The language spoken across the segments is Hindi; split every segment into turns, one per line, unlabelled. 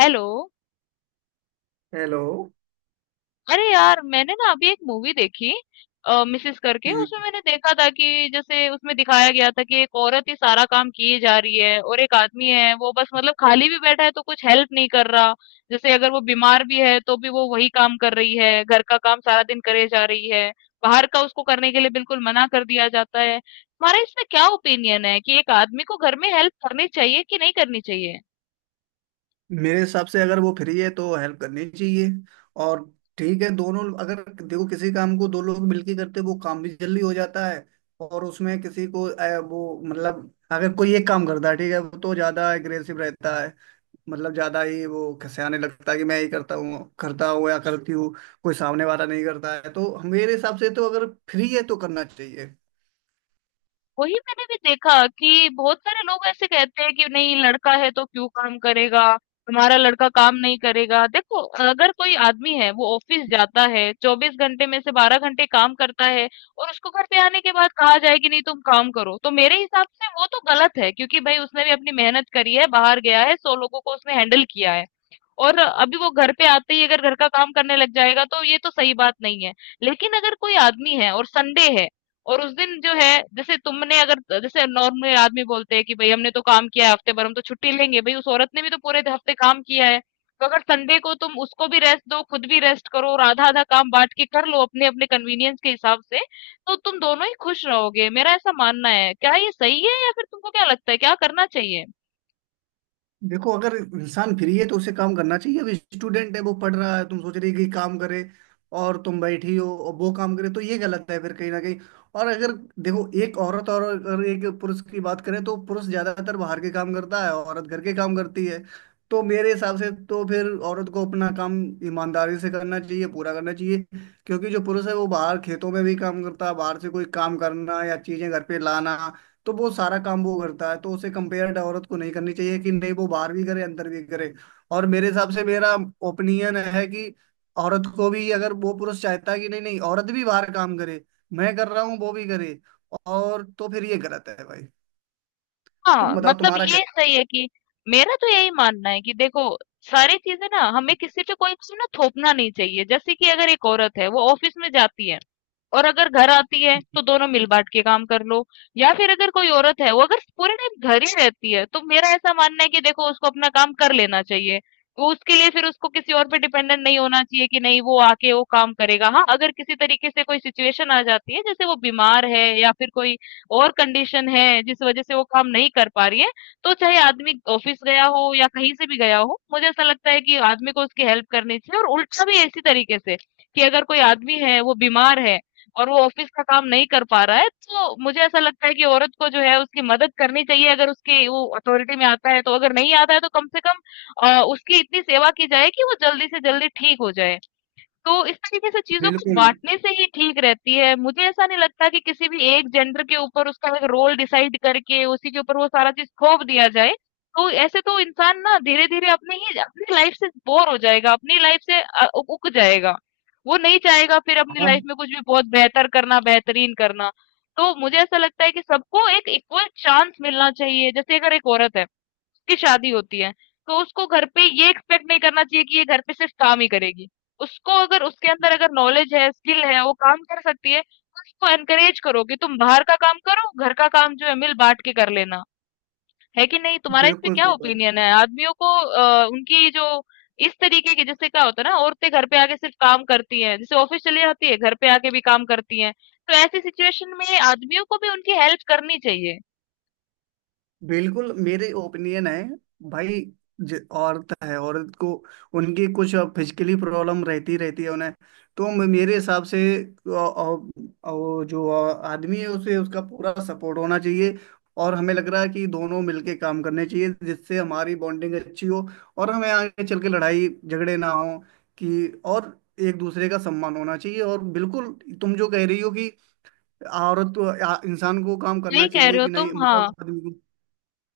हेलो।
हेलो।
अरे यार मैंने ना अभी एक मूवी देखी मिसेस करके, उसमें
हम्म,
मैंने देखा था कि जैसे उसमें दिखाया गया था कि एक औरत ही सारा काम किए जा रही है और एक आदमी है वो बस मतलब खाली भी बैठा है तो कुछ हेल्प नहीं कर रहा। जैसे अगर वो बीमार भी है तो भी वो वही काम कर रही है, घर का काम सारा दिन करे जा रही है। बाहर का उसको करने के लिए बिल्कुल मना कर दिया जाता है। तुम्हारा इसमें क्या ओपिनियन है कि एक आदमी को घर में हेल्प करनी चाहिए कि नहीं करनी चाहिए?
मेरे हिसाब से अगर वो फ्री है तो हेल्प करनी चाहिए। और ठीक है, दोनों अगर देखो किसी काम को दो लोग मिलके करते वो काम भी जल्दी हो जाता है। और उसमें किसी को वो मतलब अगर कोई एक काम करता है ठीक है वो तो ज्यादा एग्रेसिव रहता है। मतलब ज्यादा ही वो खसियाने लगता है कि मैं ही करता हूँ या करती हूँ, कोई सामने वाला नहीं करता है। तो मेरे हिसाब से तो अगर फ्री है तो करना चाहिए।
वही मैंने भी देखा कि बहुत सारे लोग ऐसे कहते हैं कि नहीं, लड़का है तो क्यों काम करेगा, हमारा लड़का काम नहीं करेगा। देखो, अगर कोई आदमी है वो ऑफिस जाता है, 24 घंटे में से 12 घंटे काम करता है, और उसको घर पे आने के बाद कहा जाए कि नहीं तुम काम करो, तो मेरे हिसाब से वो तो गलत है, क्योंकि भाई उसने भी अपनी मेहनत करी है, बाहर गया है, 100 लोगों को उसने हैंडल किया है। और अभी वो घर पे आते ही अगर घर का काम करने लग जाएगा तो ये तो सही बात नहीं है। लेकिन अगर कोई आदमी है और संडे है और उस दिन जो है, जैसे तुमने अगर जैसे नॉर्मल आदमी बोलते हैं कि भाई हमने तो काम किया है हफ्ते भर, हम तो छुट्टी लेंगे, भाई उस औरत ने भी तो पूरे हफ्ते काम किया है। तो अगर संडे को तुम उसको भी रेस्ट दो, खुद भी रेस्ट करो और आधा आधा काम बांट के कर लो, अपने अपने कन्वीनियंस के हिसाब से। तो तुम दोनों ही खुश रहोगे, मेरा ऐसा मानना है। क्या ये सही है या फिर तुमको क्या लगता है क्या करना चाहिए?
देखो अगर इंसान फ्री है तो उसे काम करना चाहिए। अब स्टूडेंट है वो पढ़ रहा है, तुम सोच रहे कि काम करे और तुम बैठी हो और वो काम करे तो ये गलत है फिर कहीं ना कहीं। और अगर देखो एक औरत और अगर एक पुरुष की बात करें तो पुरुष ज्यादातर बाहर के काम करता है, औरत घर के काम करती है। तो मेरे हिसाब से तो फिर औरत को अपना काम ईमानदारी से करना चाहिए, पूरा करना चाहिए। क्योंकि जो पुरुष है वो बाहर खेतों में भी काम करता है, बाहर से कोई काम करना या चीजें घर पे लाना, तो वो सारा काम वो करता है। तो उसे कंपेयर औरत को नहीं करनी चाहिए कि नहीं वो बाहर भी करे अंदर भी करे। और मेरे हिसाब से मेरा ओपिनियन है कि औरत को भी अगर वो पुरुष चाहता है कि नहीं नहीं औरत भी बाहर काम करे, मैं कर रहा हूँ वो भी करे, और तो फिर ये गलत है भाई। तुम
हाँ,
बताओ
मतलब
तुम्हारा क्या?
ये सही है कि मेरा तो यही मानना है कि देखो, सारी चीजें ना, हमें किसी पे कोई चीज ना थोपना नहीं चाहिए। जैसे कि अगर एक औरत है, वो ऑफिस में जाती है और अगर घर आती है, तो दोनों मिल बांट के काम कर लो। या फिर अगर कोई औरत है, वो अगर पूरे टाइम घर ही रहती है, तो मेरा ऐसा मानना है कि देखो उसको अपना काम कर लेना चाहिए। वो उसके लिए फिर उसको किसी और पे डिपेंडेंट नहीं होना चाहिए कि नहीं वो आके वो काम करेगा। हाँ, अगर किसी तरीके से कोई सिचुएशन आ जाती है जैसे वो बीमार है या फिर कोई और कंडीशन है जिस वजह से वो काम नहीं कर पा रही है, तो चाहे आदमी ऑफिस गया हो या कहीं से भी गया हो, मुझे ऐसा लगता है कि आदमी को उसकी हेल्प करनी चाहिए। और उल्टा भी इसी तरीके से, कि अगर कोई आदमी है, वो बीमार है और वो ऑफिस का काम नहीं कर पा रहा है, तो मुझे ऐसा लगता है कि औरत को जो है उसकी मदद करनी चाहिए, अगर उसकी वो अथॉरिटी में आता है तो, अगर नहीं आता है तो कम से कम उसकी इतनी सेवा की जाए कि वो जल्दी से जल्दी ठीक हो जाए। तो इस तरीके से चीज़ों को
बिल्कुल।
बाँटने से ही ठीक रहती है। मुझे ऐसा नहीं लगता कि किसी भी एक जेंडर के ऊपर उसका एक रोल डिसाइड करके उसी के ऊपर वो सारा चीज़ थोप दिया जाए। तो ऐसे तो इंसान ना धीरे-धीरे अपनी ही अपनी लाइफ़ से बोर हो जाएगा, अपनी लाइफ़ से अ, उ ऊब जाएगा। वो नहीं चाहेगा फिर अपनी लाइफ़
हाँ।
में कुछ भी बहुत बेहतर करना, बेहतरीन करना। तो मुझे ऐसा लगता है कि सबको एक इक्वल चांस मिलना चाहिए। जैसे अगर एक औरत है की शादी होती है, तो उसको घर पे ये एक्सपेक्ट नहीं करना चाहिए कि ये घर पे सिर्फ काम ही करेगी। उसको अगर उसके अंदर अगर नॉलेज है, स्किल है, वो काम कर सकती है, तो उसको एनकरेज करो कि तुम बाहर का काम करो, घर का काम जो है मिल बाँट के कर लेना। है कि नहीं? तुम्हारा इस पे
बिल्कुल
क्या
सही बात।
ओपिनियन है? आदमियों को उनकी जो इस तरीके की, जैसे क्या होता है ना, औरतें घर पे आके सिर्फ काम करती हैं, जैसे ऑफिस चली जाती है, घर पे आके भी काम करती हैं। तो ऐसी सिचुएशन में आदमियों को भी उनकी हेल्प करनी चाहिए।
बिल्कुल, मेरे ओपिनियन है भाई, औरत है, औरत को उनकी कुछ फिजिकली प्रॉब्लम रहती रहती है उन्हें। तो मेरे हिसाब से वो जो आदमी है उसे उसका पूरा सपोर्ट होना चाहिए। और हमें लग रहा है कि दोनों मिलके काम करने चाहिए जिससे हमारी बॉन्डिंग अच्छी हो और हमें आगे चल के लड़ाई झगड़े ना हो। कि और एक दूसरे का सम्मान होना चाहिए और बिल्कुल तुम जो कह रही हो कि औरत इंसान को काम करना
सही कह
चाहिए
रहे हो
कि नहीं,
तुम, हाँ।
मतलब आदमी को।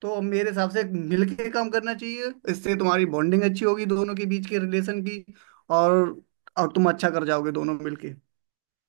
तो मेरे हिसाब से मिलके काम करना चाहिए, इससे तुम्हारी बॉन्डिंग अच्छी होगी दोनों के बीच के रिलेशन की। और और तुम अच्छा कर जाओगे दोनों मिलके।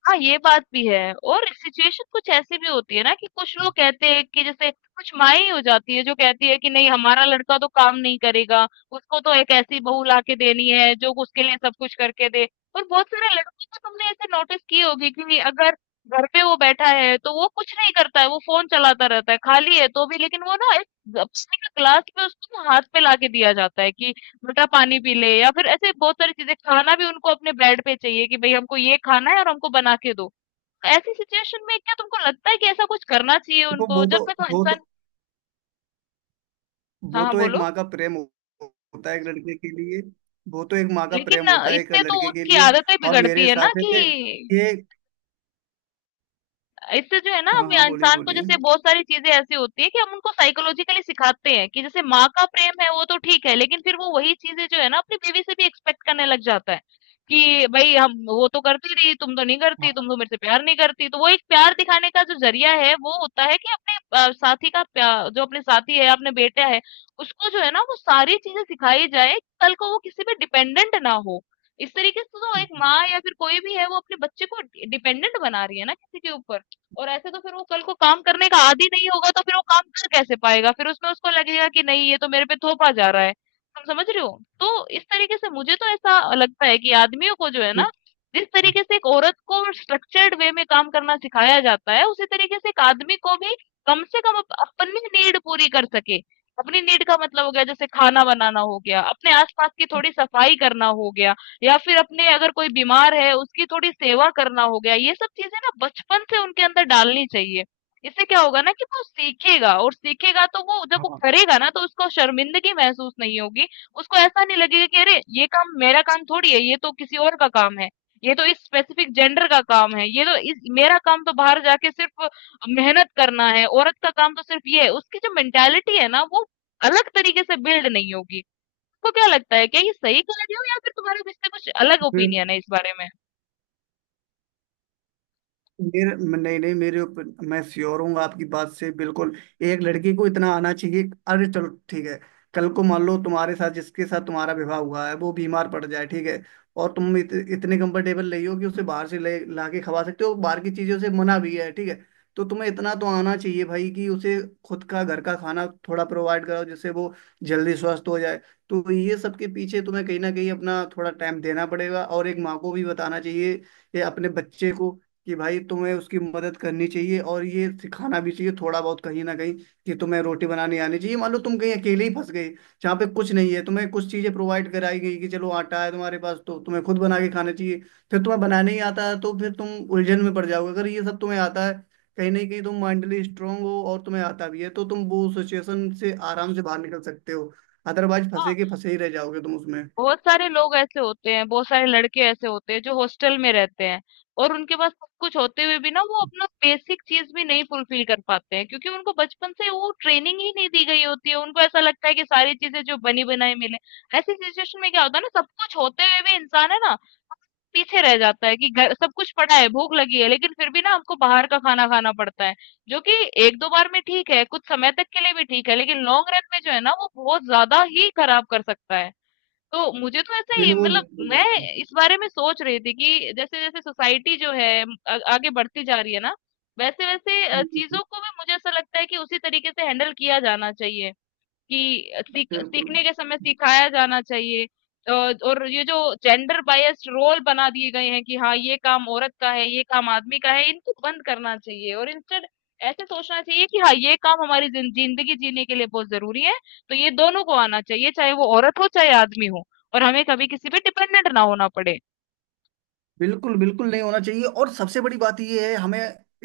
हाँ, ये बात भी है, और सिचुएशन कुछ ऐसी भी होती है ना कि कुछ लोग कहते हैं कि जैसे कुछ माई हो जाती है जो कहती है कि नहीं हमारा लड़का तो काम नहीं करेगा, उसको तो एक ऐसी बहू लाके देनी है जो उसके लिए सब कुछ करके दे। और बहुत सारे लड़कों को तुमने ऐसे नोटिस की होगी कि अगर घर पे वो बैठा है तो वो कुछ नहीं करता है, वो फोन चलाता रहता है, खाली है तो भी, लेकिन वो ना एक पानी का ग्लास भी उसको ना हाथ पे लाके दिया जाता है कि मीठा पानी पी ले, या फिर ऐसे बहुत सारी चीजें। खाना भी उनको अपने बेड पे चाहिए कि भाई हमको ये खाना है और हमको बना के दो। ऐसी सिचुएशन में क्या तुमको लगता है कि ऐसा कुछ करना चाहिए
देखो
उनको जब तक वो
वो
इंसान।
तो
हाँ
वो
हाँ
तो एक
बोलो।
माँ का प्रेम होता है एक लड़के के लिए। वो तो एक माँ का
लेकिन
प्रेम होता है एक
इससे तो
लड़के के
उनकी
लिए।
आदतें
और मेरे
बिगड़ती है
हिसाब
ना,
से
कि
ये,
इससे जो है ना,
हाँ
हम
हाँ, बोलिए
इंसान को
बोलिए।
जैसे बहुत सारी चीजें ऐसी होती है कि हम उनको साइकोलॉजिकली सिखाते हैं कि जैसे माँ का प्रेम है वो तो ठीक है, लेकिन फिर वो वही चीजें जो है ना अपनी बीवी से भी एक्सपेक्ट करने लग जाता है कि भाई हम वो तो करती रही, तुम तो नहीं करती,
हाँ।
तुम तो मेरे से प्यार नहीं करती। तो वो एक प्यार दिखाने का जो जरिया है वो होता है कि अपने साथी का जो अपने साथी है अपने बेटा है, उसको जो है ना वो सारी चीजें सिखाई जाए कि कल को वो किसी पे डिपेंडेंट ना हो। इस तरीके से तो एक माँ या फिर कोई भी है वो अपने बच्चे को डिपेंडेंट बना रही है ना किसी के ऊपर। और ऐसे तो फिर वो कल को काम करने का आदी नहीं होगा, तो फिर वो काम कर कैसे पाएगा? फिर उसमें उसको लगेगा कि नहीं ये तो मेरे पे थोपा जा रहा है। तुम समझ रहे हो, तो इस तरीके से मुझे तो ऐसा लगता है कि आदमियों को जो है ना,
फिर-
जिस तरीके से एक औरत को स्ट्रक्चर्ड वे में काम करना सिखाया जाता है, उसी तरीके से एक आदमी को भी कम से कम अपनी नीड पूरी कर सके। अपनी नीड का मतलब हो गया जैसे खाना बनाना हो गया, अपने आसपास की थोड़ी सफाई करना हो गया, या फिर अपने अगर कोई बीमार है उसकी थोड़ी सेवा करना हो गया। ये सब चीजें ना बचपन से उनके अंदर डालनी चाहिए। इससे क्या होगा ना, कि वो सीखेगा, और सीखेगा तो वो जब वो
हाँ
करेगा ना, तो उसको शर्मिंदगी महसूस नहीं होगी। उसको ऐसा नहीं लगेगा कि अरे ये काम, मेरा काम थोड़ी है, ये तो किसी और का काम है, ये तो इस स्पेसिफिक जेंडर का काम है, ये तो इस मेरा काम तो बाहर जाके सिर्फ मेहनत करना है, औरत का काम तो सिर्फ ये है। उसकी जो मेंटेलिटी है ना वो अलग तरीके से बिल्ड नहीं होगी। आपको क्या लगता है, क्या ये सही कह रही हूँ या फिर तुम्हारा इससे कुछ अलग
फिर
ओपिनियन है इस बारे में?
मेरे, नहीं नहीं, मेरे ऊपर मैं श्योर हूँ आपकी बात से, बिल्कुल। एक लड़की को इतना आना चाहिए, अरे चलो ठीक है। कल को मान लो तुम्हारे साथ, जिसके साथ तुम्हारा विवाह हुआ है, वो बीमार पड़ जाए, ठीक है। और तुम इतने कंफर्टेबल नहीं हो कि उसे बाहर से ले ला के खवा सकते हो, बाहर की चीजों से मना भी है, ठीक है। तो तुम्हें इतना तो आना चाहिए भाई कि उसे खुद का घर का खाना थोड़ा प्रोवाइड कराओ जिससे वो जल्दी स्वस्थ हो जाए। तो ये सब के पीछे तुम्हें कहीं ना कहीं अपना थोड़ा टाइम देना पड़ेगा। और एक माँ को भी बताना चाहिए ये अपने बच्चे को कि भाई तुम्हें उसकी मदद करनी चाहिए और ये सिखाना भी चाहिए थोड़ा बहुत कहीं ना कहीं, कि तुम्हें रोटी बनानी आनी चाहिए। मान लो तुम कहीं अकेले ही फंस गए जहाँ पे कुछ नहीं है, तुम्हें कुछ चीजें प्रोवाइड कराई गई कि चलो आटा है तुम्हारे पास, तो तुम्हें खुद बना के खाना चाहिए। फिर तुम्हें बनाने ही आता है तो फिर तुम उलझन में पड़ जाओगे। अगर ये सब तुम्हें आता है कहीं ना कहीं तुम माइंडली स्ट्रांग हो और तुम्हें आता भी है तो तुम वो सिचुएशन से आराम से बाहर निकल सकते हो, अदरवाइज फंसे
हाँ,
के फंसे ही रह जाओगे तुम उसमें।
बहुत सारे लोग ऐसे होते हैं, बहुत सारे लड़के ऐसे होते हैं जो हॉस्टल में रहते हैं और उनके पास सब कुछ होते हुए भी ना वो अपना बेसिक चीज भी नहीं फुलफिल कर पाते हैं, क्योंकि उनको बचपन से वो ट्रेनिंग ही नहीं दी गई होती है। उनको ऐसा लगता है कि सारी चीजें जो बनी बनाई मिले। ऐसी सिचुएशन में क्या होता है ना, सब कुछ होते हुए भी इंसान है ना पीछे रह जाता है कि घर सब कुछ पड़ा है, भूख लगी है, लेकिन फिर भी ना हमको बाहर का खाना खाना पड़ता है, जो कि एक दो बार में ठीक है, कुछ समय तक के लिए भी ठीक है, लेकिन लॉन्ग रन में जो है ना वो बहुत ज्यादा ही खराब कर सकता है। तो मुझे तो ऐसा ही,
बिल्कुल,
मतलब
बिल्कुल,
मैं इस बारे में सोच रही थी कि जैसे जैसे सोसाइटी जो है आगे बढ़ती जा रही है ना, वैसे वैसे
बिल्कुल,
चीजों को भी मुझे ऐसा लगता है कि उसी तरीके से हैंडल किया जाना चाहिए, कि सीख
बिल्कुल,
सीखने के समय सिखाया जाना चाहिए। अ, और ये जो जेंडर बायस्ड रोल बना दिए गए हैं कि हाँ ये काम औरत का है, ये काम आदमी का है, इनको बंद करना चाहिए, और इंस्टेड ऐसे सोचना चाहिए कि हाँ ये काम हमारी जिंदगी जीने के लिए बहुत जरूरी है। तो ये दोनों को आना चाहिए, चाहे वो औरत हो चाहे आदमी हो, और हमें कभी किसी पे डिपेंडेंट ना होना पड़े।
बिल्कुल। बिल्कुल नहीं होना चाहिए। और सबसे बड़ी बात यह है, हमें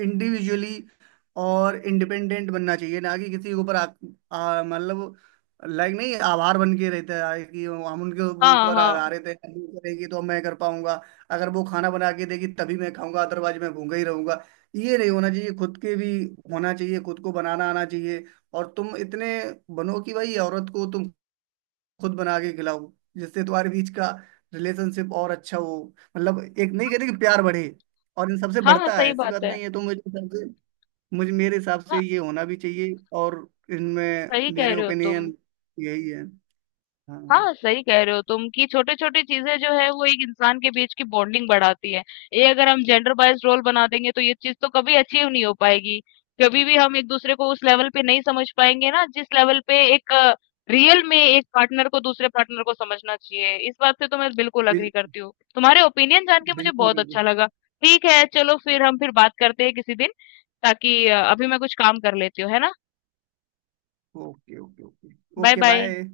इंडिविजुअली और इंडिपेंडेंट बनना चाहिए, ना कि किसी के ऊपर मतलब लाइक नहीं आभार बन के रहता है कि हम उनके
हाँ
ऊपर
हाँ,
आधारित है। वो करेगी तो मैं कर पाऊंगा, अगर वो खाना बना के देगी तभी मैं खाऊंगा अदरवाइज मैं भूखा ही रहूंगा। ये नहीं होना चाहिए, खुद के भी होना चाहिए, खुद को बनाना आना चाहिए। और तुम इतने बनो कि भाई औरत को तुम खुद बना के खिलाऊं जिससे तुम्हारे बीच का रिलेशनशिप और अच्छा हो। मतलब एक नहीं कहते कि प्यार बढ़े और इन सबसे
हाँ हाँ,
बढ़ता है?
सही
ऐसी बात
बात है।
नहीं है। तो मुझे हिसाब से, मुझे मेरे हिसाब से
हाँ,
ये होना भी चाहिए। और इनमें
सही कह
मेरे
रहे हो तुम।
ओपिनियन यही है। हाँ।
हाँ, सही कह रहे हो तुम कि छोटे छोटे चीजें जो है वो एक इंसान के बीच की बॉन्डिंग बढ़ाती है। ये अगर हम जेंडर बाइज रोल बना देंगे तो ये चीज तो कभी अचीव नहीं हो पाएगी। कभी भी हम एक दूसरे को उस लेवल पे नहीं समझ पाएंगे ना जिस लेवल पे एक रियल में एक पार्टनर को दूसरे पार्टनर को समझना चाहिए। इस बात से तो मैं बिल्कुल अग्री
बिल,
करती हूँ। तुम्हारे ओपिनियन जान के मुझे
बिल्कुल
बहुत
बिल्कुल।
अच्छा लगा। ठीक है, चलो फिर हम फिर बात करते हैं किसी दिन, ताकि अभी मैं कुछ काम कर लेती हूँ, है ना।
Okay okay okay.
Bye
okay,
bye.
Bye.